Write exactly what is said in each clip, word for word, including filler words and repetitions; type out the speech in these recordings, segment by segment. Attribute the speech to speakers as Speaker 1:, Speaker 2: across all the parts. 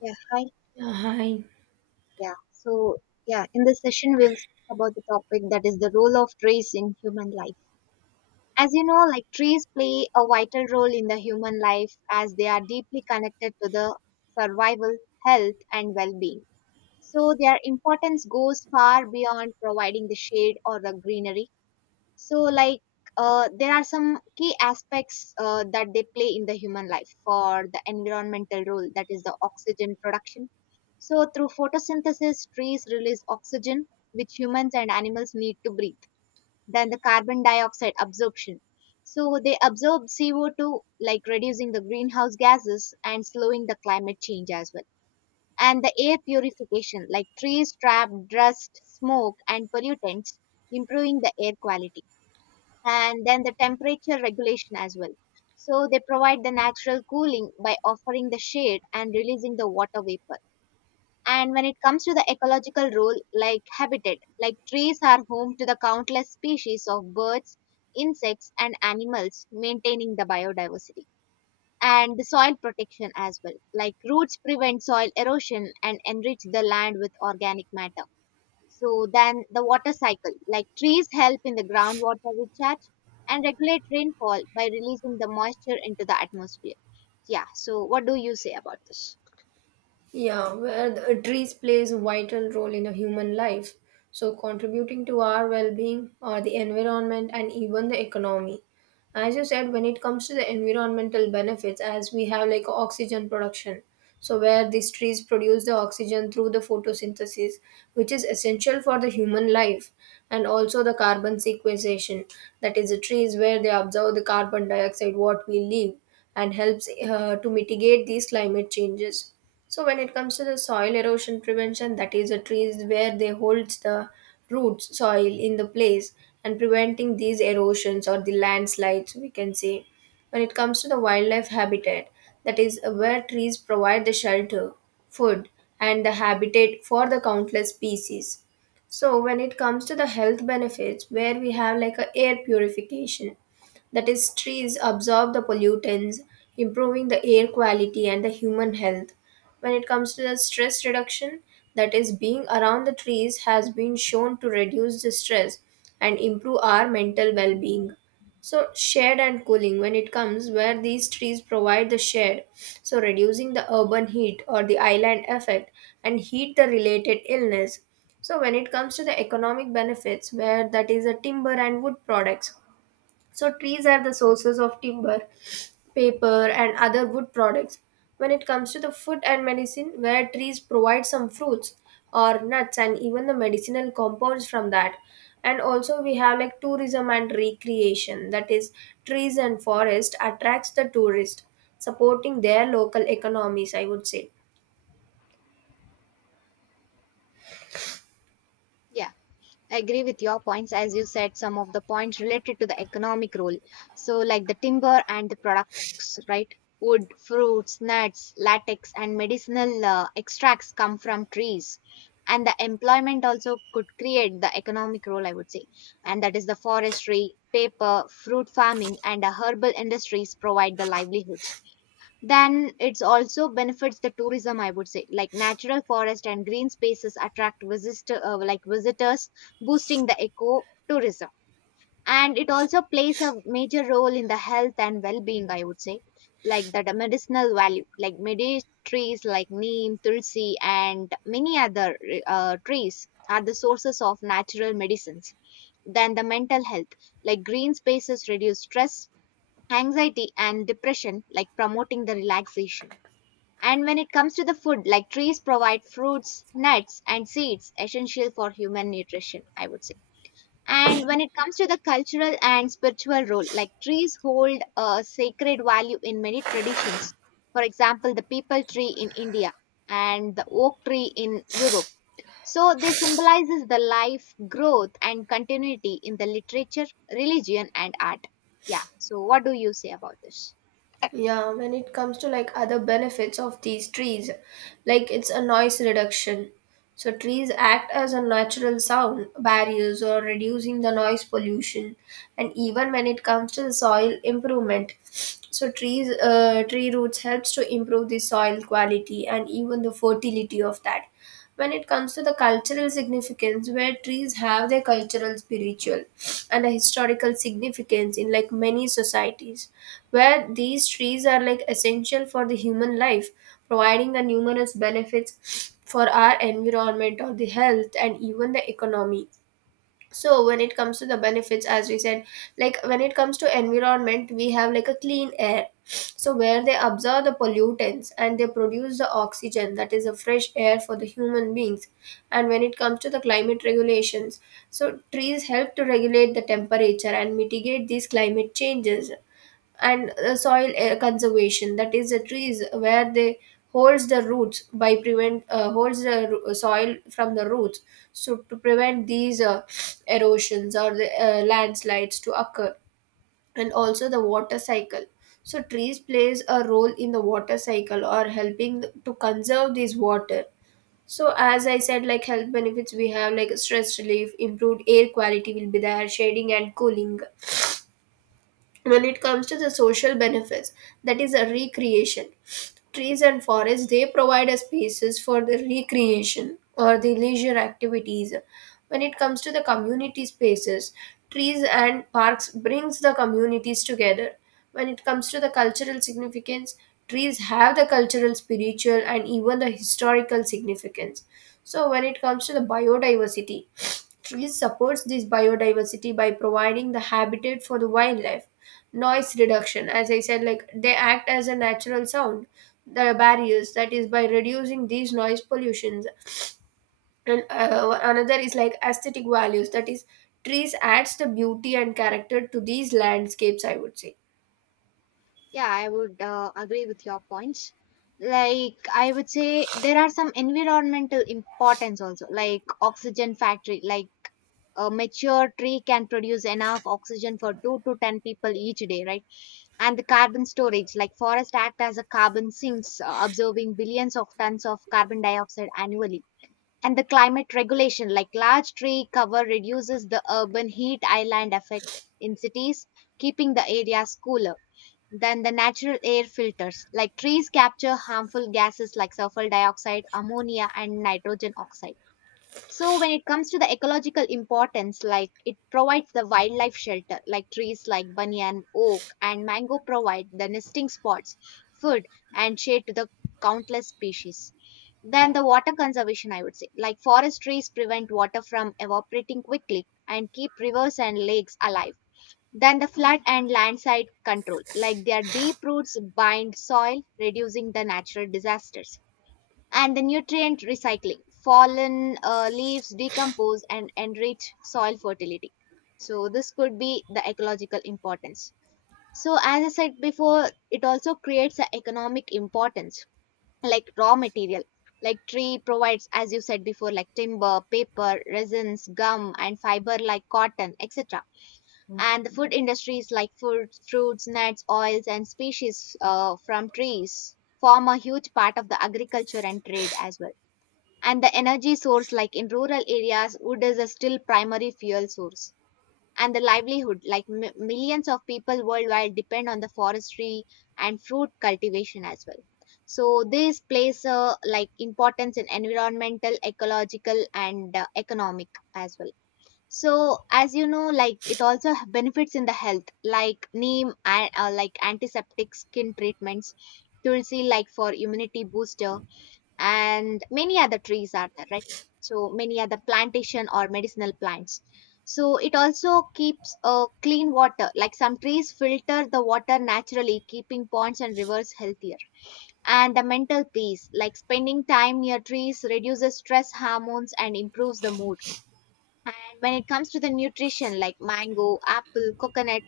Speaker 1: Yeah, hi.
Speaker 2: 呀，嗨。
Speaker 1: Yeah, so yeah, in this session we'll speak about the topic that is the role of trees in human life. As you know, like trees play a vital role in the human life as they are deeply connected to the survival, health, and well-being. So their importance goes far beyond providing the shade or the greenery. so like uh, there are some key aspects uh, that they play in the human life for the environmental role that is the oxygen production, so through photosynthesis trees release oxygen which humans and animals need to breathe. Then the carbon dioxide absorption, so they absorb C O two, like reducing the greenhouse gases and slowing the climate change as well. And the air purification, like trees trap dust, smoke, and pollutants, improving the air quality. And then the temperature regulation as well. So they provide the natural cooling by offering the shade and releasing the water vapor. And when it comes to the ecological role, like habitat, like trees are home to the countless species of birds, insects, and animals, maintaining the biodiversity. And the soil protection as well, like roots prevent soil erosion and enrich the land with organic matter. So then the water cycle, like trees help in the groundwater recharge and regulate rainfall by releasing the moisture into the atmosphere. Yeah, so what do you say about this?
Speaker 2: Yeah, where the trees plays a vital role in a human life, so contributing to our well-being or the environment and even the economy. As you said, when it comes to the environmental benefits, as we have like oxygen production, so where these trees produce the oxygen through the photosynthesis, which is essential for the human life, and also the carbon sequestration, that is the trees where they absorb the carbon dioxide what we leave and helps uh, to mitigate these climate changes. So when it comes to the soil erosion prevention, that is the trees where they holds the roots soil in the place and preventing these erosions or the landslides we can say. When it comes to the wildlife habitat, that is where trees provide the shelter, food and the habitat for the countless species. So when it comes to the health benefits, where we have like a air purification, that is trees absorb the pollutants, improving the air quality and the human health. When it comes to the stress reduction, that is being around the trees has been shown to reduce the stress and improve our mental well-being. So shade and cooling, when it comes where these trees provide the shade, so reducing the urban heat or the island effect and heat the related illness. So when it comes to the economic benefits, where that is the timber and wood products, so trees are the sources of timber, paper, and other wood products. When it comes to the food and medicine, where trees provide some fruits or nuts and even the medicinal compounds from that. And also we have like tourism and recreation, that is, trees and forest attracts the tourist, supporting their local economies, I would say.
Speaker 1: Yeah, I agree with your points as you said some of the points related to the economic role. So, like the timber and the products, right? Wood, fruits, nuts, latex, and medicinal uh, extracts come from trees. And the employment also could create the economic role, I would say. And that is the forestry, paper, fruit farming, and the herbal industries provide the livelihood. Then it's also benefits the tourism, I would say, like natural forest and green spaces attract visitor, uh, like visitors, boosting the eco tourism. And it also plays a major role in the health and well-being, I would say, like the medicinal value, like medi trees like neem, tulsi, and many other uh, trees are the sources of natural medicines. Then the mental health, like green spaces reduce stress, anxiety, and depression, like promoting the relaxation. And when it comes to the food, like trees provide fruits, nuts, and seeds, essential for human nutrition, I would say. And when it comes to the cultural and spiritual role, like trees hold a sacred value in many traditions. For example, the people tree in India and the oak tree in Europe. So they symbolizes the life, growth, and continuity in the literature, religion, and art. Yeah. So what do you say about this?
Speaker 2: Yeah, when it comes to like other benefits of these trees, like it's a noise reduction. So trees act as a natural sound barriers or reducing the noise pollution, and even when it comes to the soil improvement, so trees, uh, tree roots helps to improve the soil quality and even the fertility of that. When it comes to the cultural significance, where trees have their cultural spiritual and a historical significance in like many societies, where these trees are like essential for the human life, providing a numerous benefits for our environment or the health and even the economy. So when it comes to the benefits, as we said, like when it comes to environment, we have like a clean air, so where they absorb the pollutants and they produce the oxygen that is a fresh air for the human beings. And when it comes to the climate regulations, so trees help to regulate the temperature and mitigate these climate changes. And uh, soil uh, conservation, that is the trees where they holds the roots by prevent uh, holds the ro- uh, soil from the roots, so to prevent these uh, erosions or the uh, landslides to occur. And also the water cycle, so trees plays a role in the water cycle or helping to conserve this water. So as I said, like health benefits, we have like stress relief, improved air quality will be there, shading and cooling. When it comes to the social benefits, that is a recreation, trees and forests they provide us spaces for the recreation or the leisure activities. When it comes to the community spaces, trees and parks brings the communities together. When it comes to the cultural significance, trees have the cultural, spiritual, and even the historical significance. So, when it comes to the biodiversity, trees supports this biodiversity by providing the habitat for the wildlife. Noise reduction, as I said, like they act as a natural sound. The barriers, that is, by reducing these noise pollutions. And uh, another is like aesthetic values, that is, trees adds the beauty and character to these landscapes, I would say.
Speaker 1: Yeah, I would uh, agree with your points. Like, I would say there are some environmental importance also, like oxygen factory, like a mature tree can produce enough oxygen for two to ten people each day, right? And the carbon storage, like forest act as a carbon sinks, uh, absorbing billions of tons of carbon dioxide annually. And the climate regulation, like large tree cover reduces the urban heat island effect in cities, keeping the areas cooler. Then the natural air filters, like trees capture harmful gases like sulfur dioxide, ammonia, and nitrogen oxide. So when it comes to the ecological importance, like it provides the wildlife shelter, like trees like banyan, oak, and mango provide the nesting spots, food, and shade to the countless species. Then the water conservation, I would say, like forest trees prevent water from evaporating quickly and keep rivers and lakes alive. Then the flood and landslide control. Like their deep roots bind soil, reducing the natural disasters. And the nutrient recycling. Fallen uh, leaves decompose and enrich soil fertility. So, this could be the ecological importance. So, as I said before, it also creates an economic importance, like raw material. Like tree provides, as you said before, like timber, paper, resins, gum, and fiber like cotton, etc. And the food industries like food, fruits, nuts, oils, and species uh, from trees form a huge part of the agriculture and trade as well. And the energy source, like in rural areas, wood is a still primary fuel source. And the livelihood, like m- millions of people worldwide, depend on the forestry and fruit cultivation as well. So this plays a like importance in environmental, ecological, and uh, economic as well. So as you know, like it also h- benefits in the health, like neem and uh, like antiseptic skin treatments, tulsi like for immunity booster, and many other trees are there, right? So many other plantation or medicinal plants. So it also keeps uh, clean water, like some trees filter the water naturally, keeping ponds and rivers healthier. And the mental peace, like spending time near trees reduces stress hormones and improves the mood. And when it comes to the nutrition, like mango, apple, coconut,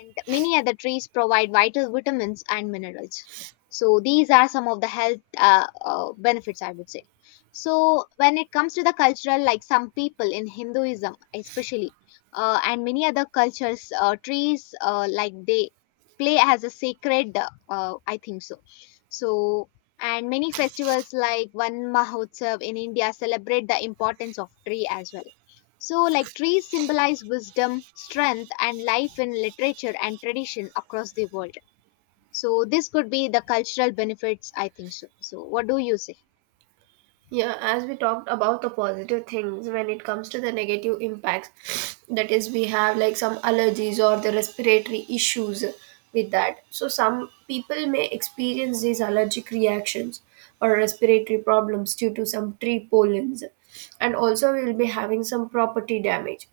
Speaker 1: and many other trees provide vital vitamins and minerals. So these are some of the health uh, uh, benefits, I would say. So when it comes to the cultural, like some people in Hinduism, especially, uh, and many other cultures, uh, trees uh, like they play as a sacred. Uh, I think so. So and many festivals like Van Mahotsav in India celebrate the importance of tree as well. So, like trees symbolize wisdom, strength, and life in literature and tradition across the world. So, this could be the cultural benefits, I think so. So, what do you say?
Speaker 2: Yeah, as we talked about the positive things, when it comes to the negative impacts, that is, we have like some allergies or the respiratory issues with that. So, some people may experience these allergic reactions or respiratory problems due to some tree pollens, and also we will be having some property damage,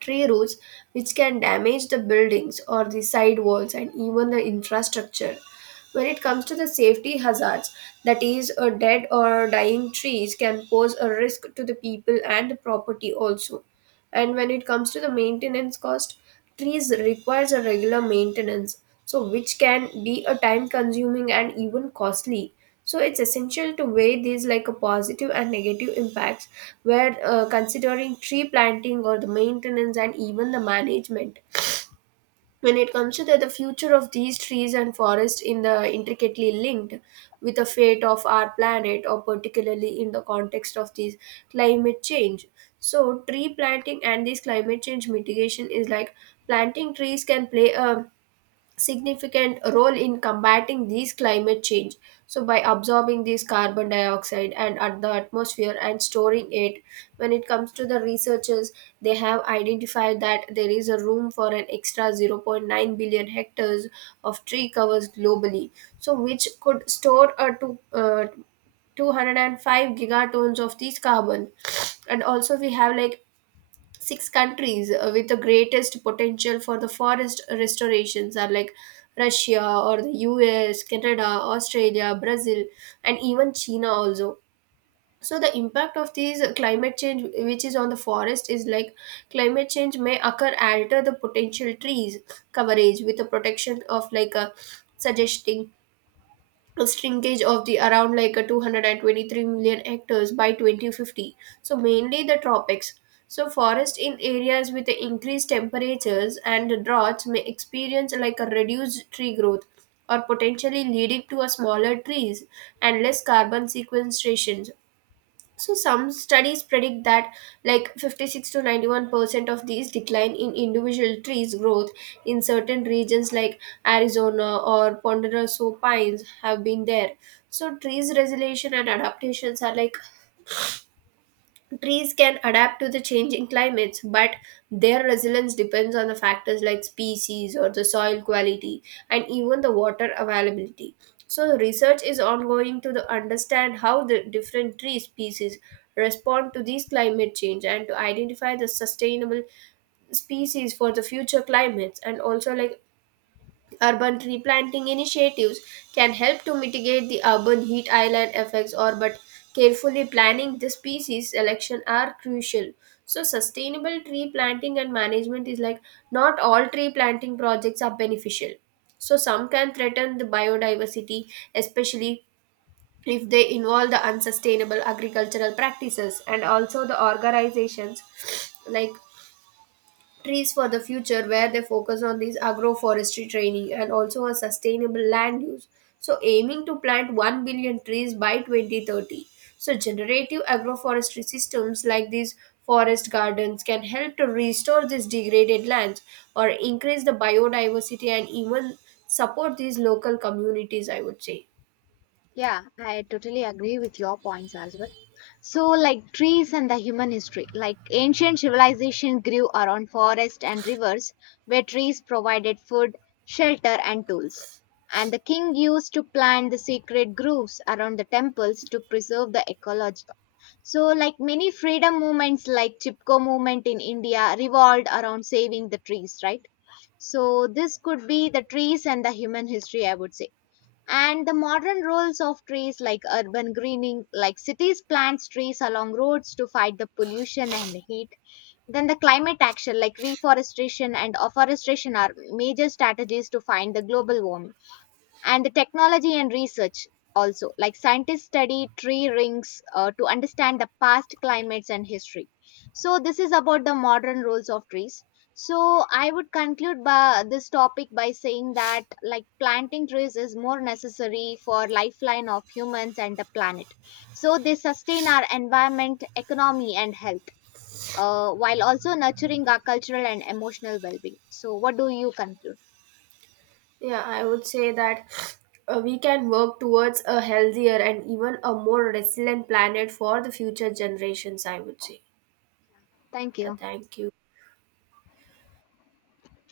Speaker 2: tree roots, which can damage the buildings or the side walls and even the infrastructure. When it comes to the safety hazards, that is, a dead or dying trees can pose a risk to the people and the property also. And when it comes to the maintenance cost, trees requires a regular maintenance, so which can be a time consuming and even costly. So it's essential to weigh these like a positive and negative impacts, where uh, considering tree planting or the maintenance and even the management. When it comes to that the future of these trees and forests in the intricately linked with the fate of our planet, or particularly in the context of these climate change. So tree planting and this climate change mitigation is like planting trees can play a significant role in combating these climate change, so by absorbing this carbon dioxide and at the atmosphere and storing it. When it comes to the researchers, they have identified that there is a room for an extra zero point zero point nine billion hectares of tree covers globally, so which could store a two, uh, two hundred and five gigatons of this carbon. And also we have like six countries uh, with the greatest potential for the forest restorations are like Russia or the U S, Canada, Australia, Brazil, and even China also. So the impact of these climate change, which is on the forest, is like climate change may occur alter the potential trees coverage with the protection of like a, suggesting a shrinkage of the around like a two hundred twenty-three million hectares by twenty fifty, so mainly the tropics. So forest in areas with the increased temperatures and the droughts may experience like a reduced tree growth or potentially leading to a smaller trees and less carbon sequestration. So some studies predict that like fifty-six to ninety-one percent of these decline in individual trees growth in certain regions like Arizona or ponderosa pines have been there. So trees resilience and adaptations are like trees can adapt to the changing climates, but their resilience depends on the factors like species or the soil quality and even the water availability. So, research is ongoing to the understand how the different tree species respond to these climate change and to identify the sustainable species for the future climates. And also like urban tree planting initiatives can help to mitigate the urban heat island effects, or but carefully planning the species selection are crucial. So sustainable tree planting and management is like not all tree planting projects are beneficial. So some can threaten the biodiversity, especially if they involve the unsustainable agricultural practices. And also the organizations like Trees for the Future, where they focus on these agroforestry training and also a sustainable land use. So, aiming to plant 1 billion trees by twenty thirty. So, generative agroforestry systems like these forest gardens can help to restore these degraded lands or increase the biodiversity and even support these local communities, I would say.
Speaker 1: Yeah, I totally agree with your points as well. So, like trees and the human history, like ancient civilization grew around forests and rivers where trees provided food, shelter, and tools. And the king used to plant the sacred groves around the temples to preserve the ecology. So, like many freedom movements, like Chipko movement in India, revolved around saving the trees, right? So, this could be the trees and the human history, I would say. And the modern roles of trees, like urban greening, like cities plants trees along roads to fight the pollution and heat. Then the climate action, like reforestation and afforestation are major strategies to fight the global warming. And the technology and research also, like scientists study tree rings uh, to understand the past climates and history. So this is about the modern roles of trees. So I would conclude by this topic by saying that like planting trees is more necessary for lifeline of humans and the planet. So they sustain our environment, economy, and health, uh, while also nurturing our cultural and emotional well-being. So what do you conclude?
Speaker 2: Yeah, I would say that uh, we can work towards a healthier and even a more resilient planet for the future generations, I would say.
Speaker 1: Thank
Speaker 2: Yeah,
Speaker 1: you.
Speaker 2: thank you.